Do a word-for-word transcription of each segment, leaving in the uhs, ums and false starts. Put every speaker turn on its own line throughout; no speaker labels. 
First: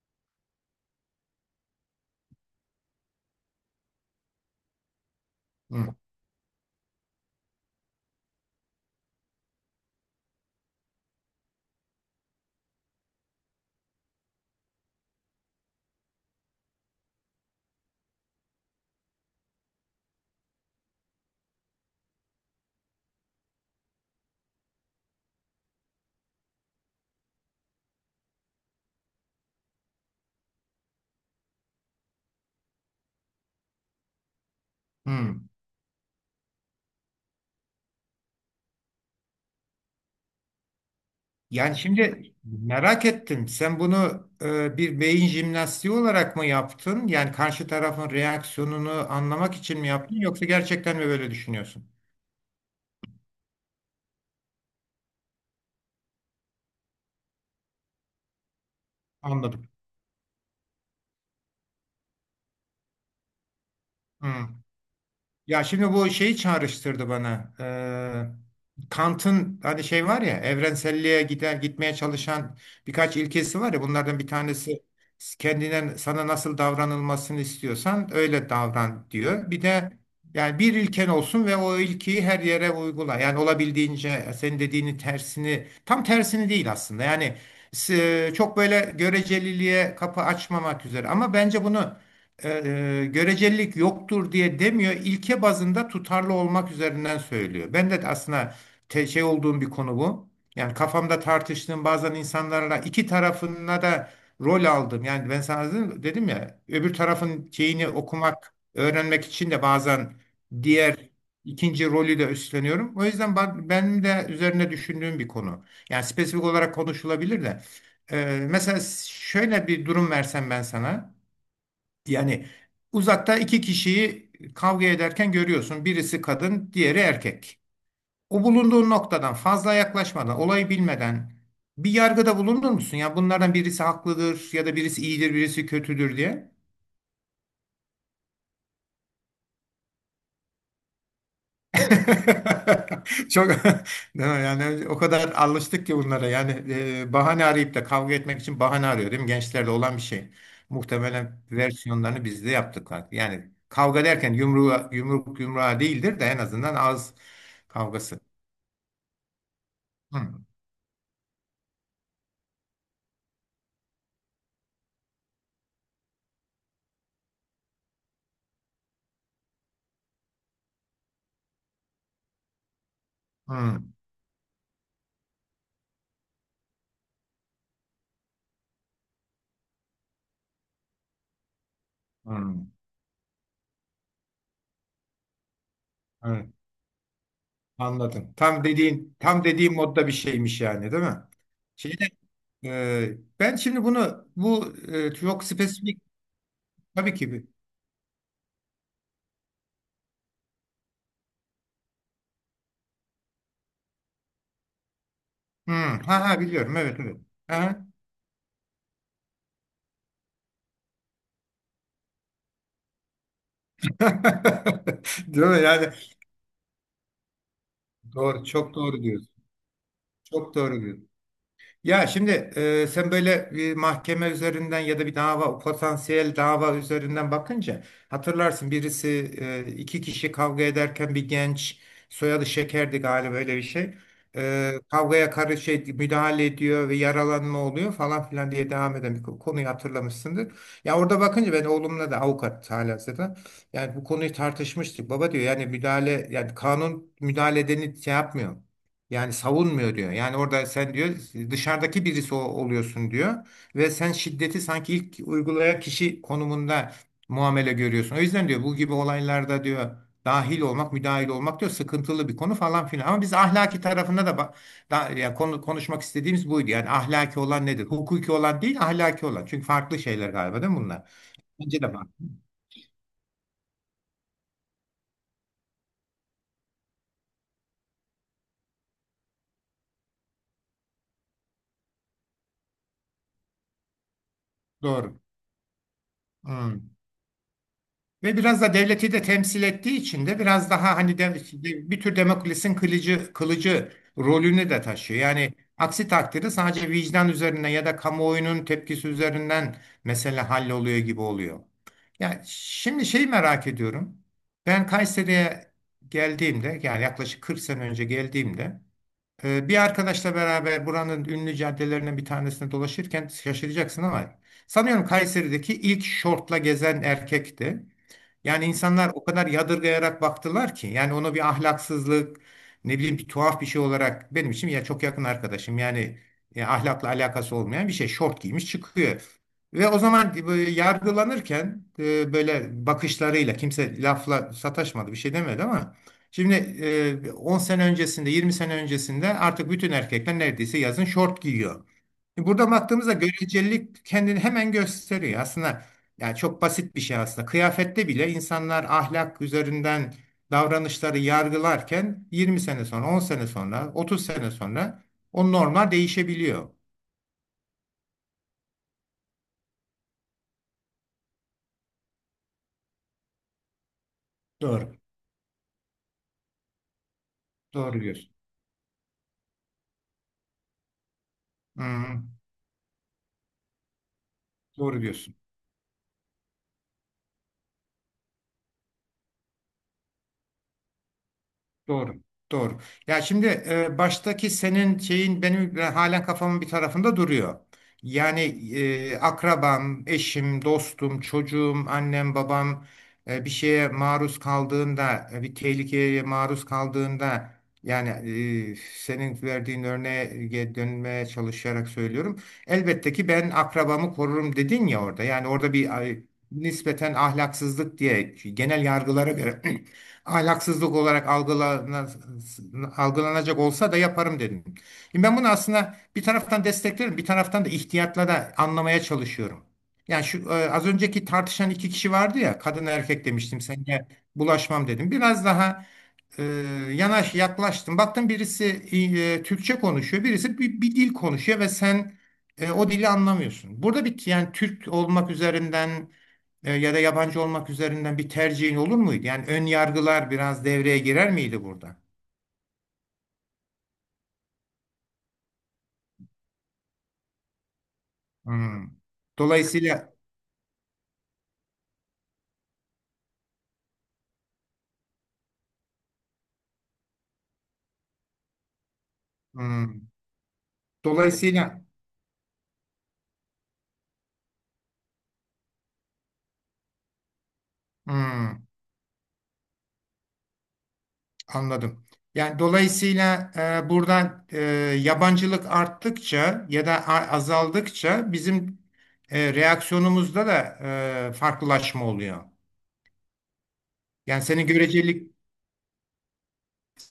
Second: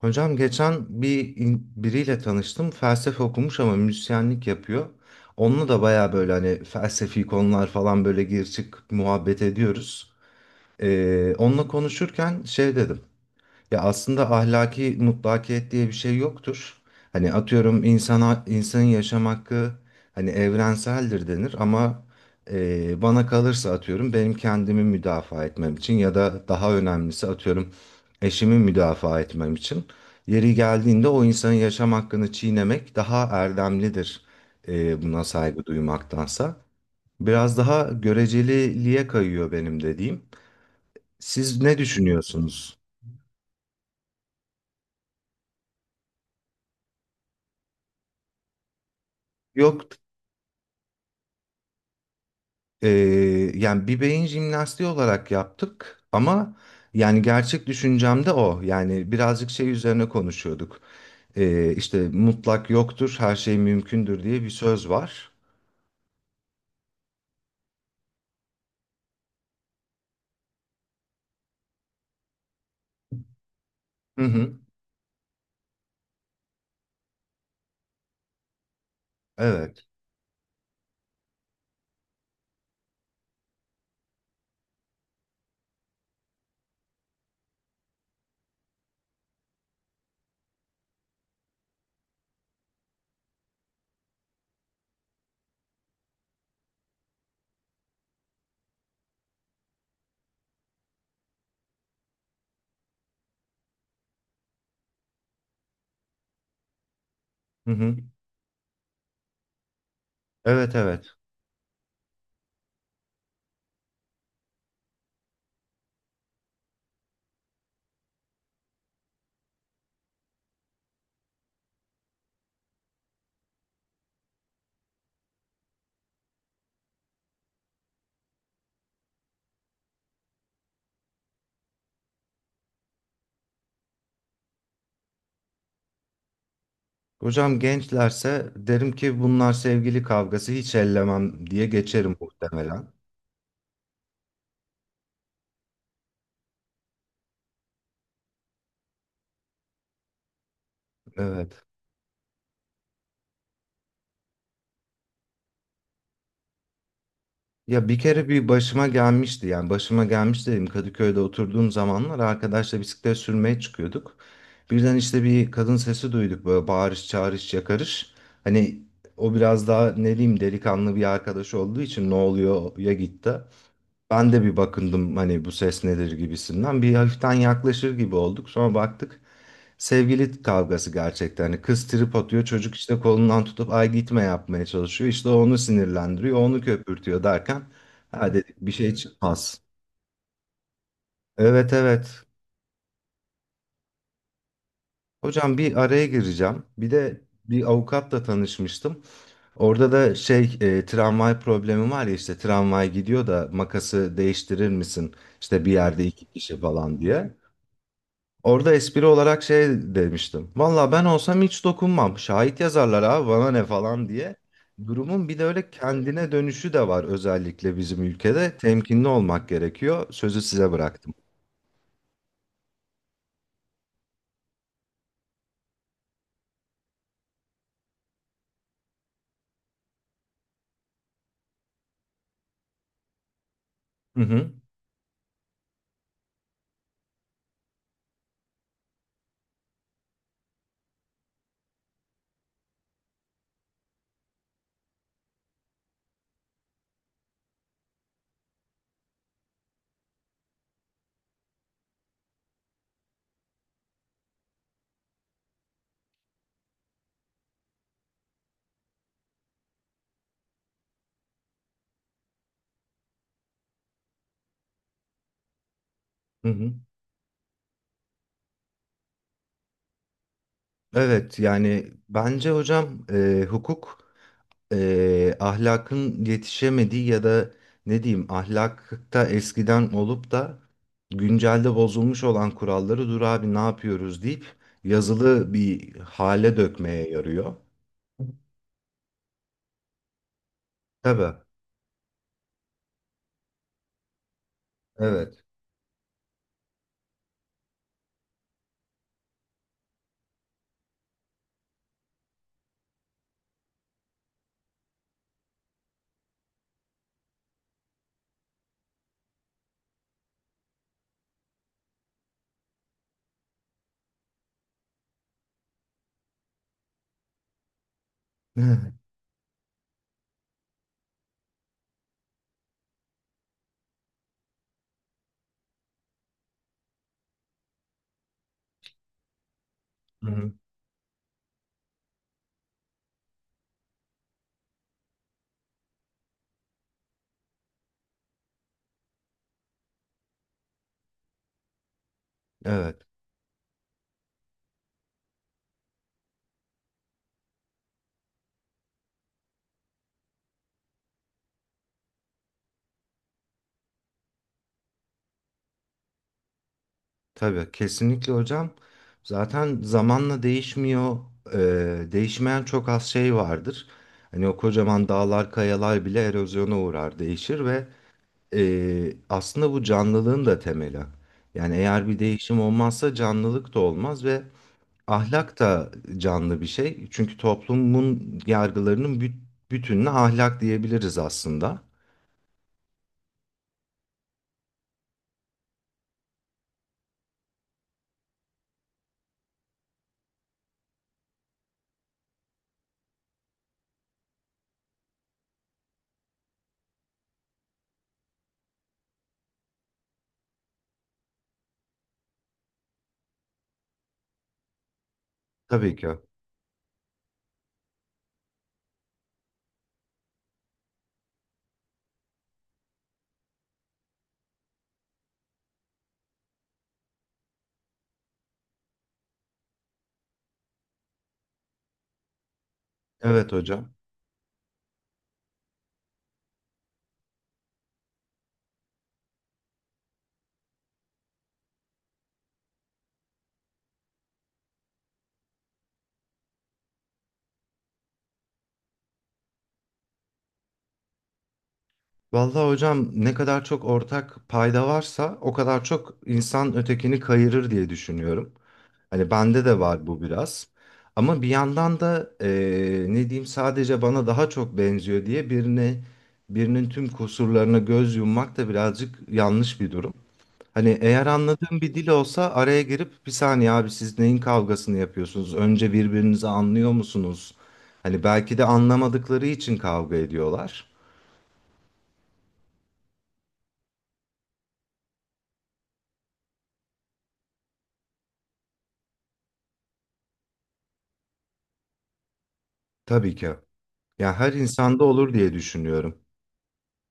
Hocam geçen bir in- biriyle tanıştım. Felsefe okumuş ama müzisyenlik yapıyor. Onunla da
Hı,
baya böyle hani felsefi konular falan böyle gir çık muhabbet ediyoruz. Ee, onunla konuşurken şey dedim. Ya aslında ahlaki mutlakiyet diye bir şey yoktur. Hani atıyorum insana insanın yaşam hakkı hani evrenseldir denir ama e, bana kalırsa atıyorum benim kendimi müdafaa etmem için ya da daha önemlisi atıyorum eşimi müdafaa etmem için yeri geldiğinde o insanın yaşam hakkını çiğnemek daha erdemlidir e, buna
hı.
saygı duymaktansa. Biraz daha göreceliliğe kayıyor benim dediğim. Siz
Yani
ne
şimdi
düşünüyorsunuz?
merak ettim. Sen bunu e, bir beyin jimnastiği olarak mı yaptın? Yani karşı tarafın reaksiyonunu anlamak için mi
Yok.
yaptın? Yoksa gerçekten mi böyle düşünüyorsun?
Ee, Yani bir beyin jimnastiği olarak yaptık ama yani gerçek düşüncem de o. Yani birazcık
Anladım.
şey üzerine konuşuyorduk. Ee, işte mutlak yoktur, her şey mümkündür diye
Hı.
bir söz var.
Ya şimdi bu şeyi çağrıştırdı bana. Ee, Kant'ın hani şey var ya evrenselliğe gider gitmeye çalışan birkaç ilkesi var ya bunlardan
Hı
bir
hı.
tanesi kendine sana nasıl davranılmasını istiyorsan öyle davran diyor. Bir
Evet.
de yani bir ilken olsun ve o ilkiyi her yere uygula. Yani olabildiğince senin dediğini tersini tam tersini değil aslında. Yani s- çok böyle göreceliliğe kapı açmamak üzere ama bence bunu e, görecelilik yoktur diye demiyor. İlke bazında tutarlı olmak üzerinden söylüyor. Ben de aslında te- şey olduğum bir konu bu. Yani kafamda tartıştığım bazen insanlarla iki tarafına da rol aldım. Yani ben sana dedim, dedim ya öbür tarafın
Hı
şeyini
hı.
okumak, öğrenmek için de bazen
Evet, evet.
diğer ikinci rolü de üstleniyorum. O yüzden ben, benim de üzerine düşündüğüm bir konu. Yani spesifik olarak konuşulabilir de. E, mesela şöyle bir durum versem ben sana. Yani uzakta iki kişiyi kavga ederken görüyorsun. Birisi kadın, diğeri erkek. O bulunduğun noktadan fazla yaklaşmadan, olayı bilmeden bir yargıda bulunur musun? Ya bunlardan birisi haklıdır ya da birisi iyidir, birisi kötüdür diye.
Hocam gençlerse derim ki bunlar sevgili kavgası, hiç ellemem diye geçerim muhtemelen.
Çok değil mi? Yani o kadar alıştık ki bunlara. Yani e, bahane arayıp da kavga etmek için bahane arıyor değil mi? Gençlerde olan bir şey. Muhtemelen
Evet.
versiyonlarını biz de yaptık. Yani kavga derken yumruğa, yumruk yumruğa değildir de en azından ağız
Ya bir
kavgası.
kere bir başıma gelmişti, yani başıma
Hı,
gelmiş dedim, Kadıköy'de oturduğum zamanlar arkadaşla bisiklet sürmeye çıkıyorduk. Birden işte bir kadın sesi duyduk, böyle bağırış çağırış yakarış. Hani o biraz daha ne diyeyim, delikanlı bir arkadaş olduğu için ne oluyor ya gitti.
hı,
Ben de bir bakındım hani bu ses nedir gibisinden. Bir hafiften yaklaşır gibi olduk. Sonra baktık sevgili kavgası gerçekten. Hani kız trip atıyor.
hı.
Çocuk işte kolundan tutup ay gitme yapmaya çalışıyor. İşte o onu sinirlendiriyor.
Evet,
Onu köpürtüyor derken ha
anladım.
dedik,
Tam
bir şey
dediğin tam
çıkmaz.
dediğim modda bir şeymiş yani değil mi?
Evet,
Şeyde
evet.
e, ben şimdi bunu bu e, çok
Hocam bir
spesifik
araya gireceğim. Bir
tabii
de
ki.
bir avukatla tanışmıştım. Orada da şey e, tramvay problemi var ya, işte tramvay gidiyor da makası değiştirir misin? İşte bir
Hmm,
yerde iki
ha ha
kişi
biliyorum, evet
falan
evet.
diye.
Ha.
Orada espri olarak şey demiştim. Valla ben olsam hiç dokunmam. Şahit yazarlar, abi bana ne falan diye. Durumun bir de
Değil mi?
öyle
Yani
kendine dönüşü de var, özellikle bizim
doğru
ülkede.
çok doğru
Temkinli
diyorsun.
olmak gerekiyor. Sözü
Çok
size
doğru diyorsun.
bıraktım.
Ya şimdi e, sen böyle bir mahkeme üzerinden ya da bir dava, potansiyel dava üzerinden bakınca hatırlarsın birisi, e, iki kişi kavga ederken bir genç, soyadı Şeker'di galiba öyle bir şey.
Hı hı,
E, kavgaya karış şey, müdahale ediyor ve yaralanma oluyor falan filan diye devam eden bir konuyu hatırlamışsındır. Ya orada bakınca, ben oğlumla da avukat halihazırda yani bu konuyu tartışmıştık. Baba diyor, yani müdahale, yani kanun müdahale edeni şey yapmıyor. Yani savunmuyor diyor. Yani orada sen diyor dışarıdaki birisi o- oluyorsun diyor ve sen şiddeti sanki ilk uygulayan kişi konumunda muamele görüyorsun. O yüzden diyor bu gibi olaylarda diyor dahil olmak, müdahil olmak diyor sıkıntılı bir konu falan filan. Ama biz ahlaki tarafında da, ba- da yani konu, konuşmak
hı
istediğimiz buydu.
hı.
Yani ahlaki olan nedir? Hukuki olan değil, ahlaki olan. Çünkü farklı şeyler galiba, değil mi bunlar?
Evet,
Bence
yani
de bak.
bence hocam e, hukuk eee, ahlakın yetişemediği ya da ne diyeyim ahlakta eskiden olup da güncelde bozulmuş olan kuralları dur abi ne yapıyoruz deyip
Doğru.
yazılı bir hale
Hmm.
dökmeye yarıyor.
Ve biraz da devleti de temsil ettiği için de biraz daha hani de,
Tabii.
bir tür Demokles'in kılıcı, kılıcı rolünü de taşıyor.
Evet.
Yani aksi takdirde sadece vicdan üzerinden ya da kamuoyunun tepkisi üzerinden mesele halloluyor gibi oluyor. Yani şimdi şeyi merak ediyorum. Ben Kayseri'ye geldiğimde, yani yaklaşık kırk sene önce geldiğimde, e, bir arkadaşla beraber buranın ünlü caddelerinden bir tanesinde dolaşırken, şaşıracaksın ama sanıyorum Kayseri'deki ilk şortla gezen erkekti. Yani
Hı
insanlar o kadar yadırgayarak baktılar ki, yani onu bir ahlaksızlık, ne bileyim, bir tuhaf bir şey olarak, benim için ya çok yakın arkadaşım yani, e, ahlakla alakası olmayan bir şey, şort giymiş çıkıyor. Ve o zaman e,
hı.
böyle yargılanırken e, böyle bakışlarıyla, kimse lafla sataşmadı, bir şey demedi ama şimdi, e, on sene öncesinde, yirmi sene öncesinde, artık bütün erkekler neredeyse yazın şort giyiyor. Burada
Evet.
baktığımızda görecelilik kendini hemen gösteriyor. Aslında yani çok basit bir şey aslında. Kıyafette bile insanlar ahlak üzerinden davranışları yargılarken yirmi sene sonra, on sene sonra, otuz sene sonra o normlar değişebiliyor.
Tabii. Kesinlikle hocam. Zaten zamanla değişmiyor. Eee, değişmeyen çok az şey vardır. Hani o
Doğru.
kocaman dağlar, kayalar bile erozyona uğrar, değişir ve
Doğru diyorsun.
Ee, aslında bu canlılığın da temeli. Yani
Hı,
eğer bir
hı.
değişim olmazsa canlılık da olmaz ve
doğru diyorsun.
ahlak da canlı bir şey. Çünkü toplumun yargılarının büt- bütününe ahlak diyebiliriz aslında.
Doğru. Doğru. Ya şimdi e, baştaki senin şeyin benim e, halen kafamın bir tarafında duruyor. Yani e, akrabam, eşim, dostum, çocuğum, annem, babam e, bir şeye maruz kaldığında, e, bir tehlikeye maruz kaldığında, yani e, senin verdiğin örneğe dönmeye çalışarak söylüyorum. Elbette ki ben akrabamı korurum dedin ya orada. Yani orada
Tabii
bir
ki.
ay, nispeten ahlaksızlık diye, genel yargılara göre ahlaksızlık olarak algılana- algılanacak olsa da yaparım dedim. Şimdi ben bunu aslında bir taraftan desteklerim, bir taraftan da ihtiyatla da anlamaya çalışıyorum. Yani şu e, az önceki tartışan iki kişi vardı ya, kadın erkek
Evet
demiştim, sen
hocam.
bulaşmam dedim. Biraz daha e, yanaş yaklaştın. Baktın birisi e, Türkçe konuşuyor, birisi bir, bir dil konuşuyor ve sen e, o dili anlamıyorsun. Burada bir, yani Türk olmak üzerinden e, ya da yabancı olmak üzerinden bir tercihin olur muydu? Yani ön yargılar biraz devreye girer miydi burada?
Vallahi hocam, ne kadar çok ortak payda varsa o kadar çok insan ötekini kayırır diye düşünüyorum.
Hmm.
Hani bende de var
Dolayısıyla,
bu biraz. Ama bir yandan da eee, ne diyeyim sadece bana daha çok benziyor diye birine birinin tüm kusurlarına göz yummak da birazcık yanlış bir
hmm.
durum. Hani eğer anladığım
Dolayısıyla,
bir dil olsa araya girip bir saniye, abi siz neyin kavgasını yapıyorsunuz? Önce birbirinizi anlıyor musunuz? Hani belki
hmm.
de anlamadıkları için kavga ediyorlar.
Anladım. Yani dolayısıyla e, buradan, e, yabancılık arttıkça ya da a- azaldıkça bizim e, reaksiyonumuzda da e, farklılaşma oluyor.
Tabii ki. Ya
Yani
her
senin
insanda
görecelik
olur diye düşünüyorum.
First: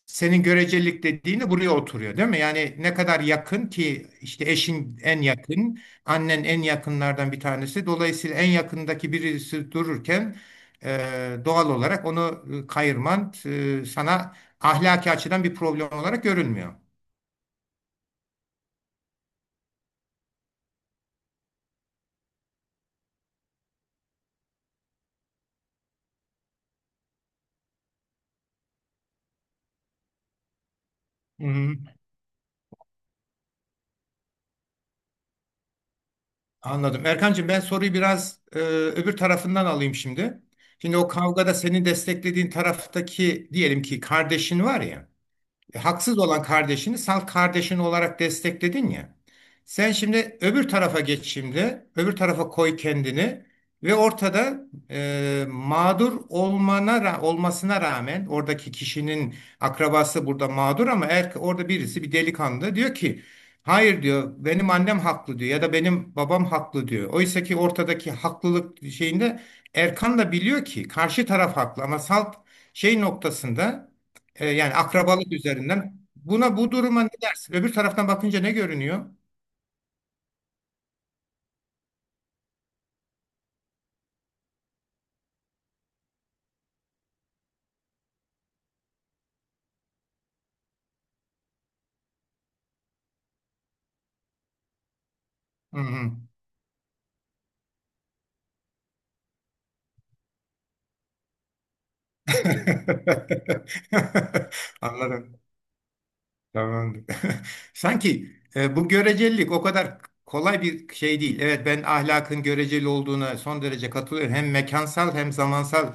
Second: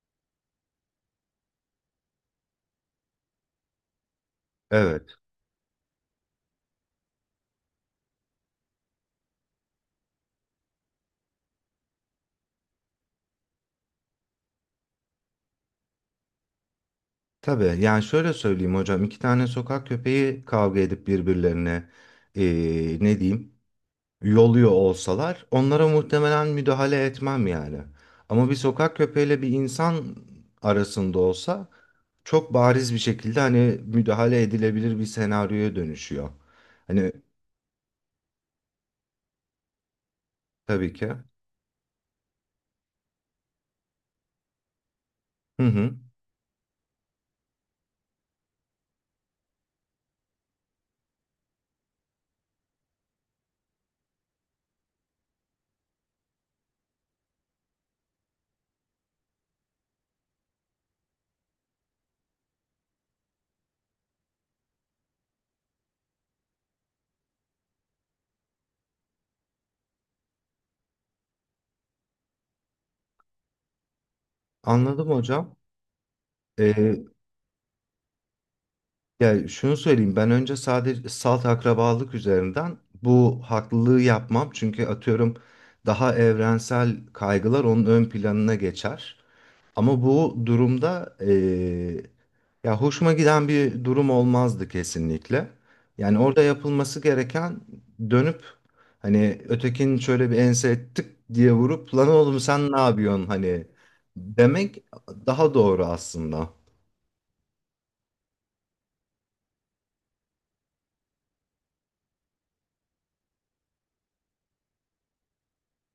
senin görecelik dediğin de buraya oturuyor, değil mi? Yani ne kadar yakın ki işte eşin
Evet.
en yakın, annen en yakınlardan bir tanesi. Dolayısıyla en yakındaki birisi dururken e, doğal olarak onu e, kayırman e, sana ahlaki açıdan bir problem olarak görünmüyor.
Tabii, yani şöyle söyleyeyim hocam, iki tane sokak köpeği kavga edip birbirlerine eee, ne diyeyim yoluyor olsalar onlara muhtemelen müdahale etmem yani. Ama bir sokak köpeğiyle bir insan arasında olsa
Hı-hı.
çok bariz bir şekilde hani müdahale edilebilir bir senaryoya dönüşüyor.
Anladım.
Hani
Erkancığım, ben soruyu biraz e, öbür tarafından alayım şimdi.
tabii
Şimdi
ki.
o kavgada seni desteklediğin taraftaki, diyelim ki kardeşin var ya.
Hı
E,
hı.
haksız olan kardeşini salt kardeşin olarak destekledin ya. Sen şimdi öbür tarafa geç şimdi. Öbür tarafa koy kendini ve ortada, e, mağdur olmana ra- olmasına rağmen oradaki kişinin akrabası burada mağdur, ama er, orada birisi, bir delikanlı diyor ki hayır diyor, benim annem haklı diyor ya da benim babam haklı diyor. Oysa ki ortadaki haklılık şeyinde Erkan da biliyor ki karşı taraf haklı, ama salt şey noktasında, e, yani
Anladım
akrabalık
hocam.
üzerinden. Buna bu
Ee,
duruma ne dersin? Öbür taraftan bakınca ne görünüyor?
Ya şunu söyleyeyim, ben önce sadece salt akrabalık üzerinden bu haklılığı yapmam. Çünkü atıyorum daha evrensel kaygılar onun ön planına geçer. Ama bu durumda eee, ya hoşuma giden bir durum olmazdı kesinlikle.
Hı hı.
Yani orada yapılması gereken dönüp hani ötekinin şöyle bir ense tık diye vurup lan oğlum sen ne yapıyorsun hani demek
Anladım.
daha doğru aslında.
Tamam. Sanki e, bu görecelilik o kadar kolay bir şey değil. Evet, ben ahlakın göreceli olduğuna son derece katılıyorum. Hem mekansal hem zamansal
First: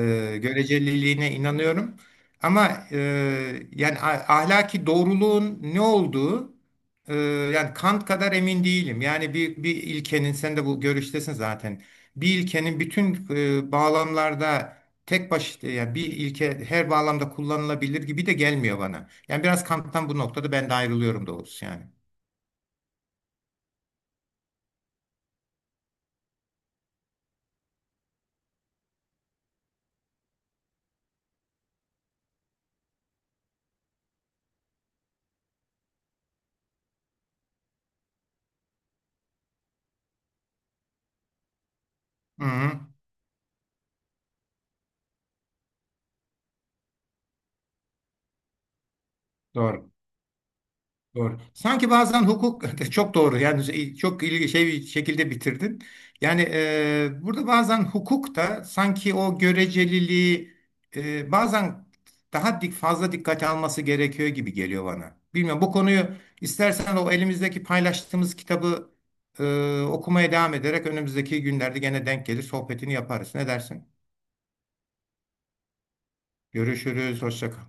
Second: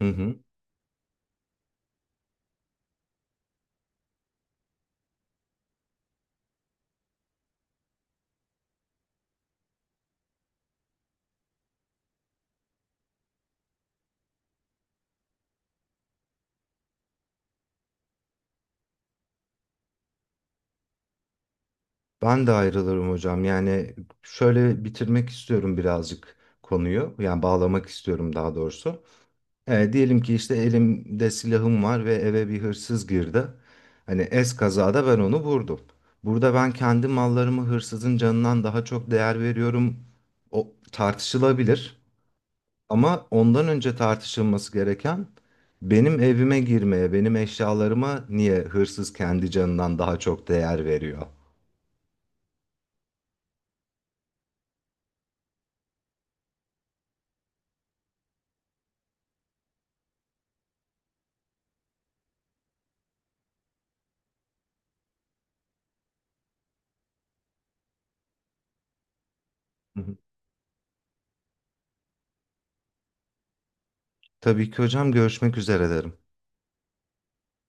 Hı hı.
göreceliliğine inanıyorum. Ama e, yani a- ahlaki doğruluğun ne olduğu, e, yani Kant kadar emin değilim. Yani bir, bir ilkenin, sen de bu görüştesin zaten. Bir ilkenin bütün e, bağlamlarda tek başına, yani bir ilke her bağlamda kullanılabilir gibi de gelmiyor bana. Yani biraz Kant'tan bu noktada ben de ayrılıyorum doğrusu yani.
Ben de ayrılırım hocam. Yani şöyle bitirmek istiyorum birazcık konuyu. Yani bağlamak istiyorum daha doğrusu. Ee, diyelim ki işte elimde silahım var ve eve bir hırsız girdi. Hani es kazada ben onu vurdum. Burada ben kendi mallarımı hırsızın canından daha çok değer veriyorum. O tartışılabilir.
Hı hı.
Ama ondan önce tartışılması gereken, benim evime girmeye, benim eşyalarıma niye hırsız kendi
Doğru.
canından daha çok değer veriyor?
Doğru. Sanki bazen hukuk, çok doğru, yani şey, çok ilgi şey bir şekilde bitirdin. Yani e, burada bazen hukuk da sanki o göreceliliği, e, bazen daha dik fazla dikkate alması gerekiyor gibi geliyor bana. Bilmiyorum, bu konuyu istersen o elimizdeki paylaştığımız kitabı e, okumaya devam ederek önümüzdeki günlerde gene denk gelir, sohbetini yaparız. Ne dersin?
Tabii ki hocam, görüşmek üzere derim.
Görüşürüz. Hoşça kal.